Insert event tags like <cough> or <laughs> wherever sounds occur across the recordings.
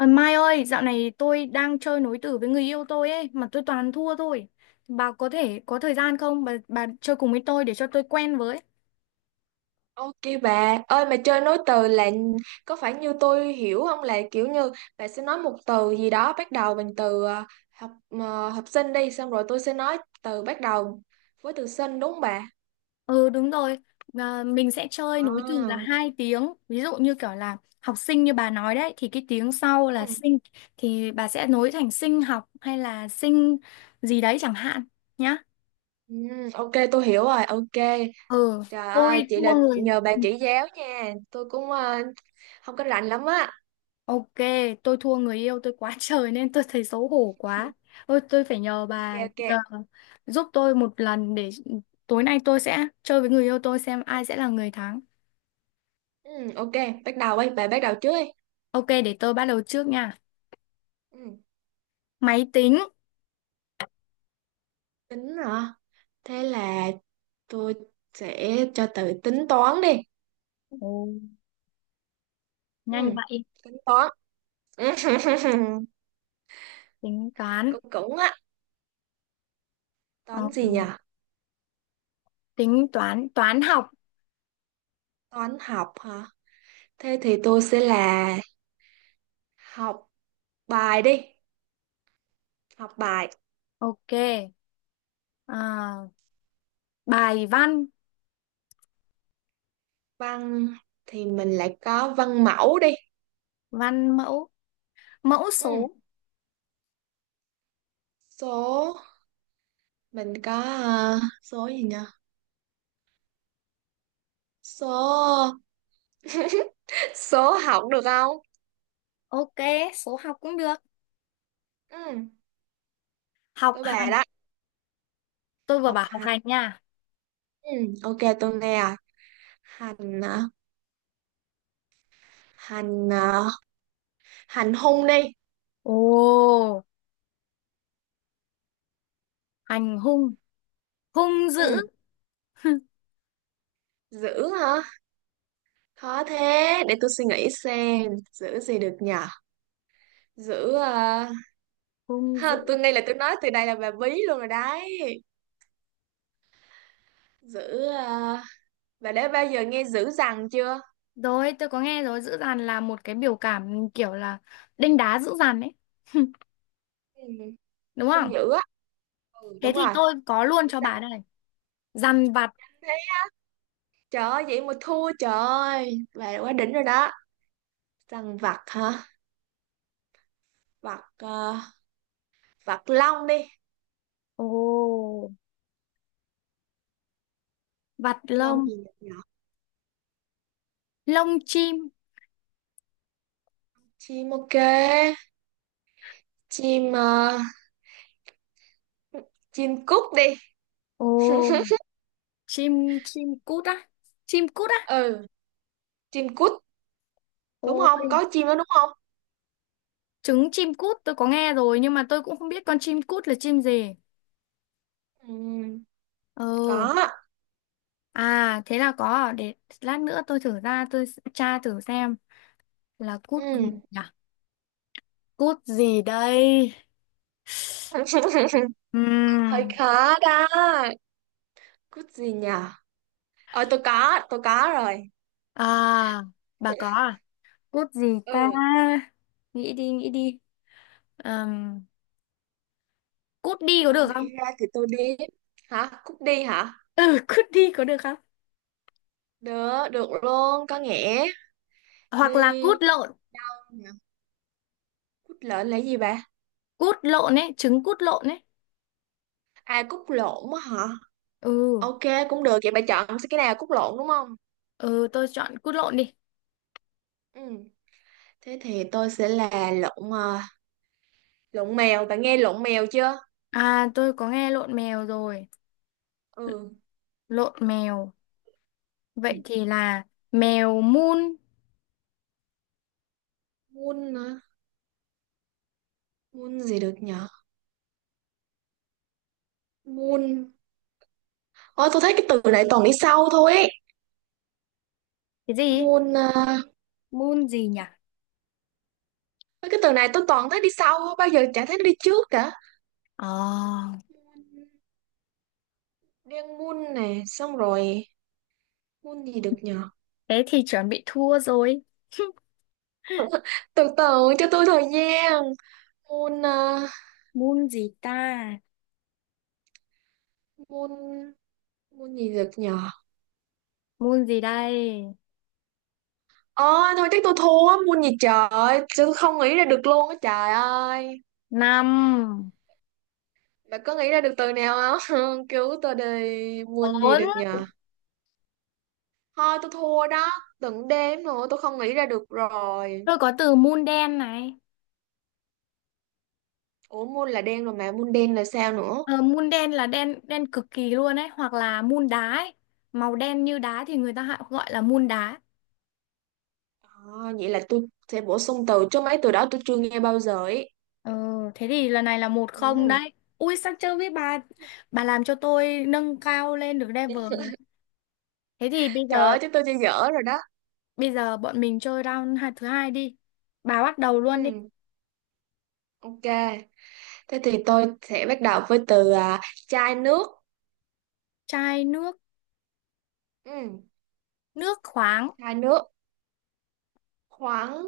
Ờ, Mai ơi, dạo này tôi đang chơi nối tử với người yêu tôi ấy, mà tôi toàn thua thôi. Bà có thể có thời gian không? Bà chơi cùng với tôi để cho tôi quen với. Ok bà, ơi mà chơi nối từ là có phải như tôi hiểu không, là kiểu như bà sẽ nói một từ gì đó bắt đầu bằng từ học sinh đi, xong rồi tôi sẽ nói từ bắt đầu với từ sinh, đúng không bà? Ừ đúng rồi, à, mình sẽ chơi nối từ là À. hai tiếng. Ví dụ như kiểu là học sinh như bà nói đấy, thì cái tiếng sau là Ừ, sinh, thì bà sẽ nối thành sinh học hay là sinh gì đấy chẳng hạn nhá. ừ, ok tôi hiểu rồi, ok. Ừ, Trời ơi, tôi chị là thua người. nhờ bà chỉ giáo nha, tôi cũng không có rành lắm á. Ok, tôi thua người yêu tôi quá <laughs> trời nên tôi thấy xấu hổ quá. Ôi, tôi phải nhờ Ok bà ok. nhờ, giúp tôi một lần để tối nay tôi sẽ chơi với người yêu tôi xem ai sẽ là người thắng. Ừ, ok, bắt đầu đi, bà bắt đầu trước đi. Ok, để tôi bắt đầu trước nha. Ừ, Máy tính. tính hả? Thế là tôi sẽ cho từ tính toán đi. Ồ, Ừ, nhanh vậy. tính toán. <laughs> Tính toán. cũng cũng á, Ờ, toán gì nhỉ? tính toán, toán học. Toán học hả? Thế thì tôi sẽ là học bài đi. Học bài Ok. À, bài văn, văn thì mình lại có văn mẫu đi. văn mẫu, mẫu Ừ, số. số. Mình có số gì nhỉ? Số <laughs> số học được không? Ok, số học cũng được. Ừ, Học tôi bà hành. đó. Tôi vừa Học bảo học hành. hành nha. Ừ, ok tôi nghe rồi. Hành hả? hành ờ, hành hung đi. Ồ, hành hung, hung dữ. Ừ, giữ hả? Khó thế, để tôi suy nghĩ xem. Giữ gì được nhở? Giữ hung ha, tôi dữ ngay là tôi nói từ đây là bà bí luôn rồi đấy. Giữ ờ, bà đã bao giờ nghe giữ rằng chưa? rồi, tôi có nghe rồi, dữ dằn là một cái biểu cảm kiểu là đanh đá dữ dằn ấy, <laughs> Ừ. đúng Hung không? dữ á. Ừ, Thế đúng thì rồi. tôi có luôn Dữ cho bà dằn. đây, dằn vặt. Thế, trời ơi vậy mà thua, trời ơi bà quá đỉnh rồi đó. Rằng vặt hả? vặt ờ, vặt long đi. Ồ, vặt Long lông, gì nhỉ? lông chim. Chim, ok. chim ờ, chim cút đi. Ồ, chim chim cút á? Chim cút á? Ừ, chim cút, Ồ, đúng không, có chim đó đúng không? trứng chim cút tôi có nghe rồi nhưng mà tôi cũng không biết con chim cút là chim gì. Ừ. Ừ, Có ạ. à thế là có, để lát nữa tôi thử ra, tra thử xem là cút Ừ. gì nhỉ? Cút gì đây? <laughs> Hơi Ừm, khó đó. Cút gì nhờ? Ờ, tôi có rồi. À, bà có à? Cút gì Ừ, ta? Nghĩ đi, nghĩ đi. Ừm, cút đi có không được không? nghĩ ra thì tôi đi. Hả? Cút đi hả? Ừ, cút đi có được không? Được, được luôn, có nghĩa. Hoặc là Đi. cút lộn. Cút lợn là gì bà? Cút lộn ấy, trứng cút lộn ấy. À, cút lộn á hả? Ừ, Ok cũng được, vậy bà chọn cái nào, cút lộn đúng không? ừ tôi chọn cút lộn đi. Ừ. Thế thì tôi sẽ là lộn à, lộn mèo, bạn nghe lộn mèo chưa? À, tôi có nghe lộn mèo rồi. Ừ. Lộn mèo. Vậy Ừ. thì là mèo mun. Muôn hả? Muôn gì được nhở? Muôn Ôi, tôi thấy cái từ này toàn đi sau thôi ấy. Cái gì? Môn à, Mun gì nhỉ? cái từ này tôi toàn thấy đi sau, không bao giờ chả thấy nó đi trước cả. Ờ, Môn- Đen môn này xong rồi, môn gì được nhờ? thế thì chuẩn bị thua rồi. <laughs> <laughs> Từ từ cho tôi thời gian. Môn à, Mun gì ta? môn môn gì được nhờ? Moon gì đây? Ờ thôi, chắc tôi thua. Môn gì trời, tôi không nghĩ ra được luôn á, trời ơi. Năm, Bạn có nghĩ ra được từ nào không? <laughs> Cứu tôi đi. Môn gì bốn. được nhờ? Thôi tôi thua đó, từng đếm rồi, tôi không nghĩ ra được rồi. Tôi có từ moon đen này. Ủa môn là đen rồi mà môn đen là sao nữa? Ờ, moon đen là đen đen cực kỳ luôn ấy, hoặc là moon đá ấy. Màu đen như đá thì người ta hay gọi là moon đá. À, vậy là tôi sẽ bổ sung từ, chứ mấy từ đó tôi chưa nghe bao giờ ấy. Ờ, thế thì lần này là một không Ừ. đấy. Ui sao chưa biết bà làm cho tôi nâng cao lên được level rồi đấy. Thế thì bây Trời giờ ơi chứ tôi chơi dở rồi đó. bây giờ bọn mình chơi thứ hai đi. Bà bắt đầu luôn đi. Ừ. Ok. Thế thì tôi sẽ bắt đầu với từ à, chai nước. Chai nước, Ừ. nước khoáng. Chai nước. Khoáng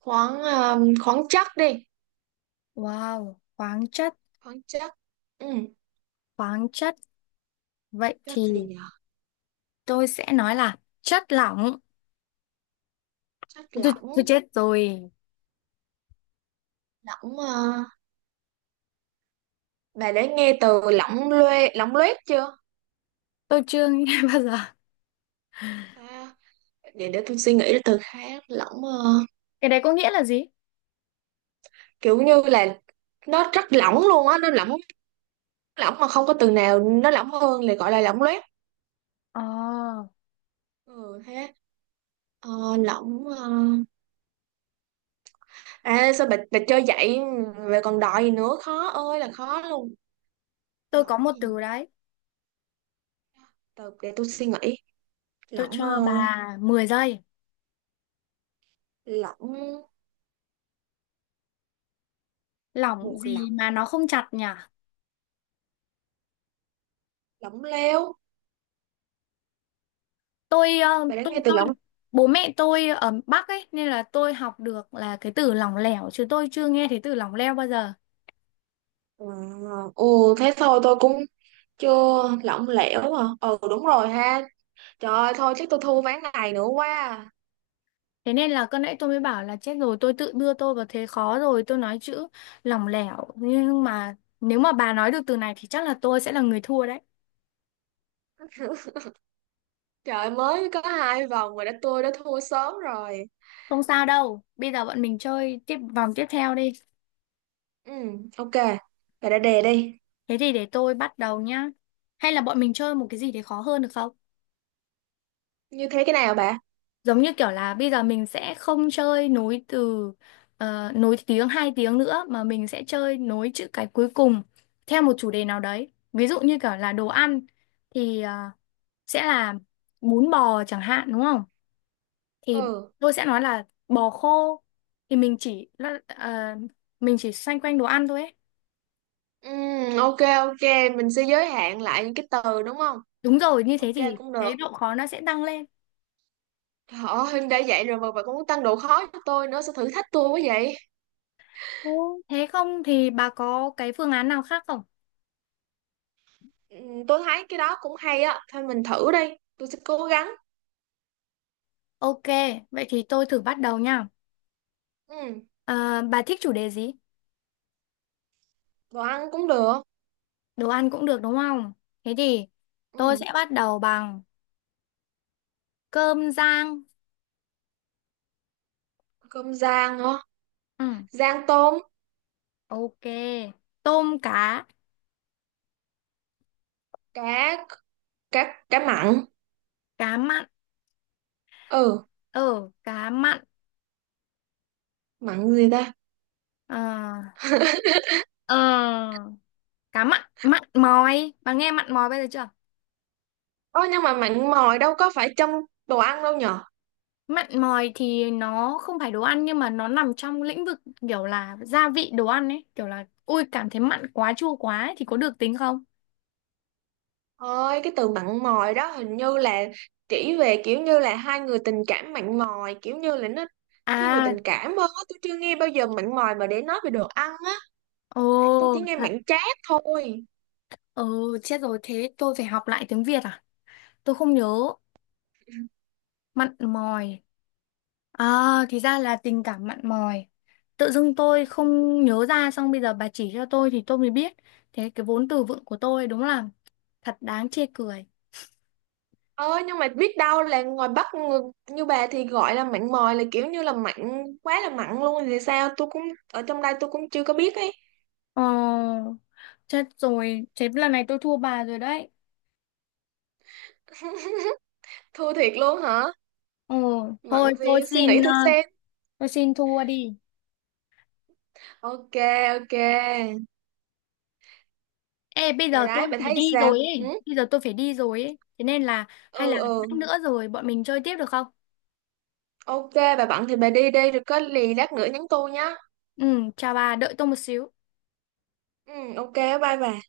khoáng khoáng chất đi. Wow, khoáng chất, Khoáng chất. Ừ. khoáng chất. Vậy Chất gì thì nhỉ? tôi sẽ nói là chất lỏng. Chất tôi, lỏng. tôi chết rồi. Lỏng à, bà đã nghe từ lỏng loe lỏng loét chưa? Tôi chưa nghe <laughs> bao giờ, À, để tôi suy nghĩ từ khác. Lỏng à, cái đấy có nghĩa là gì? kiểu như là nó rất lỏng luôn á, nó lỏng, lỏng mà không có từ nào nó lỏng hơn là gọi là lỏng loét. Ờ, Ừ thế ờ, lỏng ờ. À sao bà chơi vậy, về còn đòi gì nữa, khó ơi là khó luôn. tôi có Lỏng một gì nhỉ? từ đấy, Từ để tôi suy nghĩ. tôi Lỏng cho bà 10 giây. lỏng Lỏng một gì lỏng mà nó không chặt nhỉ? lỏng lẻo. tôi ờ, Bà đã tôi nghe từ tôi lỏng... bố mẹ tôi ở Bắc ấy nên là tôi học được là cái từ lỏng lẻo chứ tôi chưa nghe thấy từ lỏng leo bao giờ. Ờ, ừ thế thôi, tôi cũng chưa lỏng lẻo à? Ừ đúng rồi ha. Trời ơi thôi, chắc tôi thua ván này nữa quá à. Thế nên là con nãy tôi mới bảo là chết rồi, tôi tự đưa tôi vào thế khó rồi, tôi nói chữ lỏng lẻo nhưng mà nếu mà bà nói được từ này thì chắc là tôi sẽ là người thua đấy. Trời ơi, mới có hai vòng mà tôi đã thua sớm rồi. Không sao đâu, bây giờ bọn mình chơi tiếp vòng tiếp theo đi. Ừ, ok. Bà đã đề đi. Thế thì để tôi bắt đầu nhá. Hay là bọn mình chơi một cái gì để khó hơn được không? Như thế cái nào bà? Giống như kiểu là bây giờ mình sẽ không chơi nối từ, nối tiếng hai tiếng nữa mà mình sẽ chơi nối chữ cái cuối cùng theo một chủ đề nào đấy. Ví dụ như kiểu là đồ ăn thì sẽ là bún bò chẳng hạn đúng không? Thì Ừ. tôi sẽ nói là bò khô, thì mình chỉ ờ, mình chỉ xoay quanh đồ ăn thôi ấy. Ừ, ok ok, mình sẽ giới hạn lại những cái từ đúng không? Đúng rồi, như thế Ok thì cũng được. cái độ khó nó sẽ tăng lên. Trời ơi, đã vậy rồi mà bà cũng tăng độ khó cho tôi nữa, sao thử thách tôi quá vậy? Ồ, thế không thì bà có cái phương án nào khác không? Ừ, tôi thấy cái đó cũng hay á, thôi mình thử đi, tôi sẽ cố gắng. Ok, vậy thì tôi thử bắt đầu nha. Ừ, Ờ, bà thích chủ đề gì? đồ ăn cũng được. Đồ ăn cũng được đúng không? Thế thì Ừ, tôi sẽ bắt đầu bằng cơm rang. cơm rang hả? Ừ, Rang tôm, ok. Tôm cá, cá cá cá mặn. cá mặn. Ừ, Ờ, cá mặn. mặn gì ta? Ờ, <laughs> ờ, cá mặn, mặn mòi. Bà nghe mặn mòi bây giờ chưa? Ôi nhưng mà mặn mòi đâu có phải trong đồ ăn đâu nhở? Mặn mòi thì nó không phải đồ ăn nhưng mà nó nằm trong lĩnh vực kiểu là gia vị đồ ăn ấy, kiểu là ui cảm thấy mặn quá chua quá ấy, thì có được tính không? Ôi cái từ mặn mòi đó hình như là chỉ về kiểu như là hai người tình cảm mặn mòi, kiểu như là nó thiên về À, tình cảm hơn á. Tôi chưa nghe bao giờ mặn mòi mà để nói về đồ ăn á. ồ, Thì tôi chỉ nghe thật. mặn chát thôi. Ừ, chết rồi thế tôi phải học lại tiếng Việt à? Tôi không nhớ. Mặn mòi. À, thì ra là tình cảm mặn mòi. Tự dưng tôi không nhớ ra xong bây giờ bà chỉ cho tôi thì tôi mới biết. Thế cái vốn từ vựng của tôi đúng là thật đáng chê cười. Ôi nhưng mà biết đâu là ngoài Bắc người, như bà thì gọi là mặn mòi là kiểu như là mặn quá là mặn luôn thì sao, tôi cũng ở trong đây tôi cũng chưa có biết ấy. Ờ, chết rồi, thế lần này tôi thua bà rồi đấy. <laughs> Thua thiệt luôn hả? Ờ, Mặn thôi gì, tôi suy nghĩ xin thử xem. tôi xin thua đi. Ok ok. Ê, bây Rồi giờ tôi đấy, bà phải thấy đi sao? rồi Ừ, ấy. Bây giờ tôi phải đi rồi ấy. Thế nên là hay là ừ, lát ừ. nữa rồi bọn mình chơi tiếp được không? Ok, bà bận thì bà đi đi, rồi có lì lát nữa nhắn tôi nhá. Ừ, chào bà, đợi tôi một xíu. Ừ, ok, bye bà.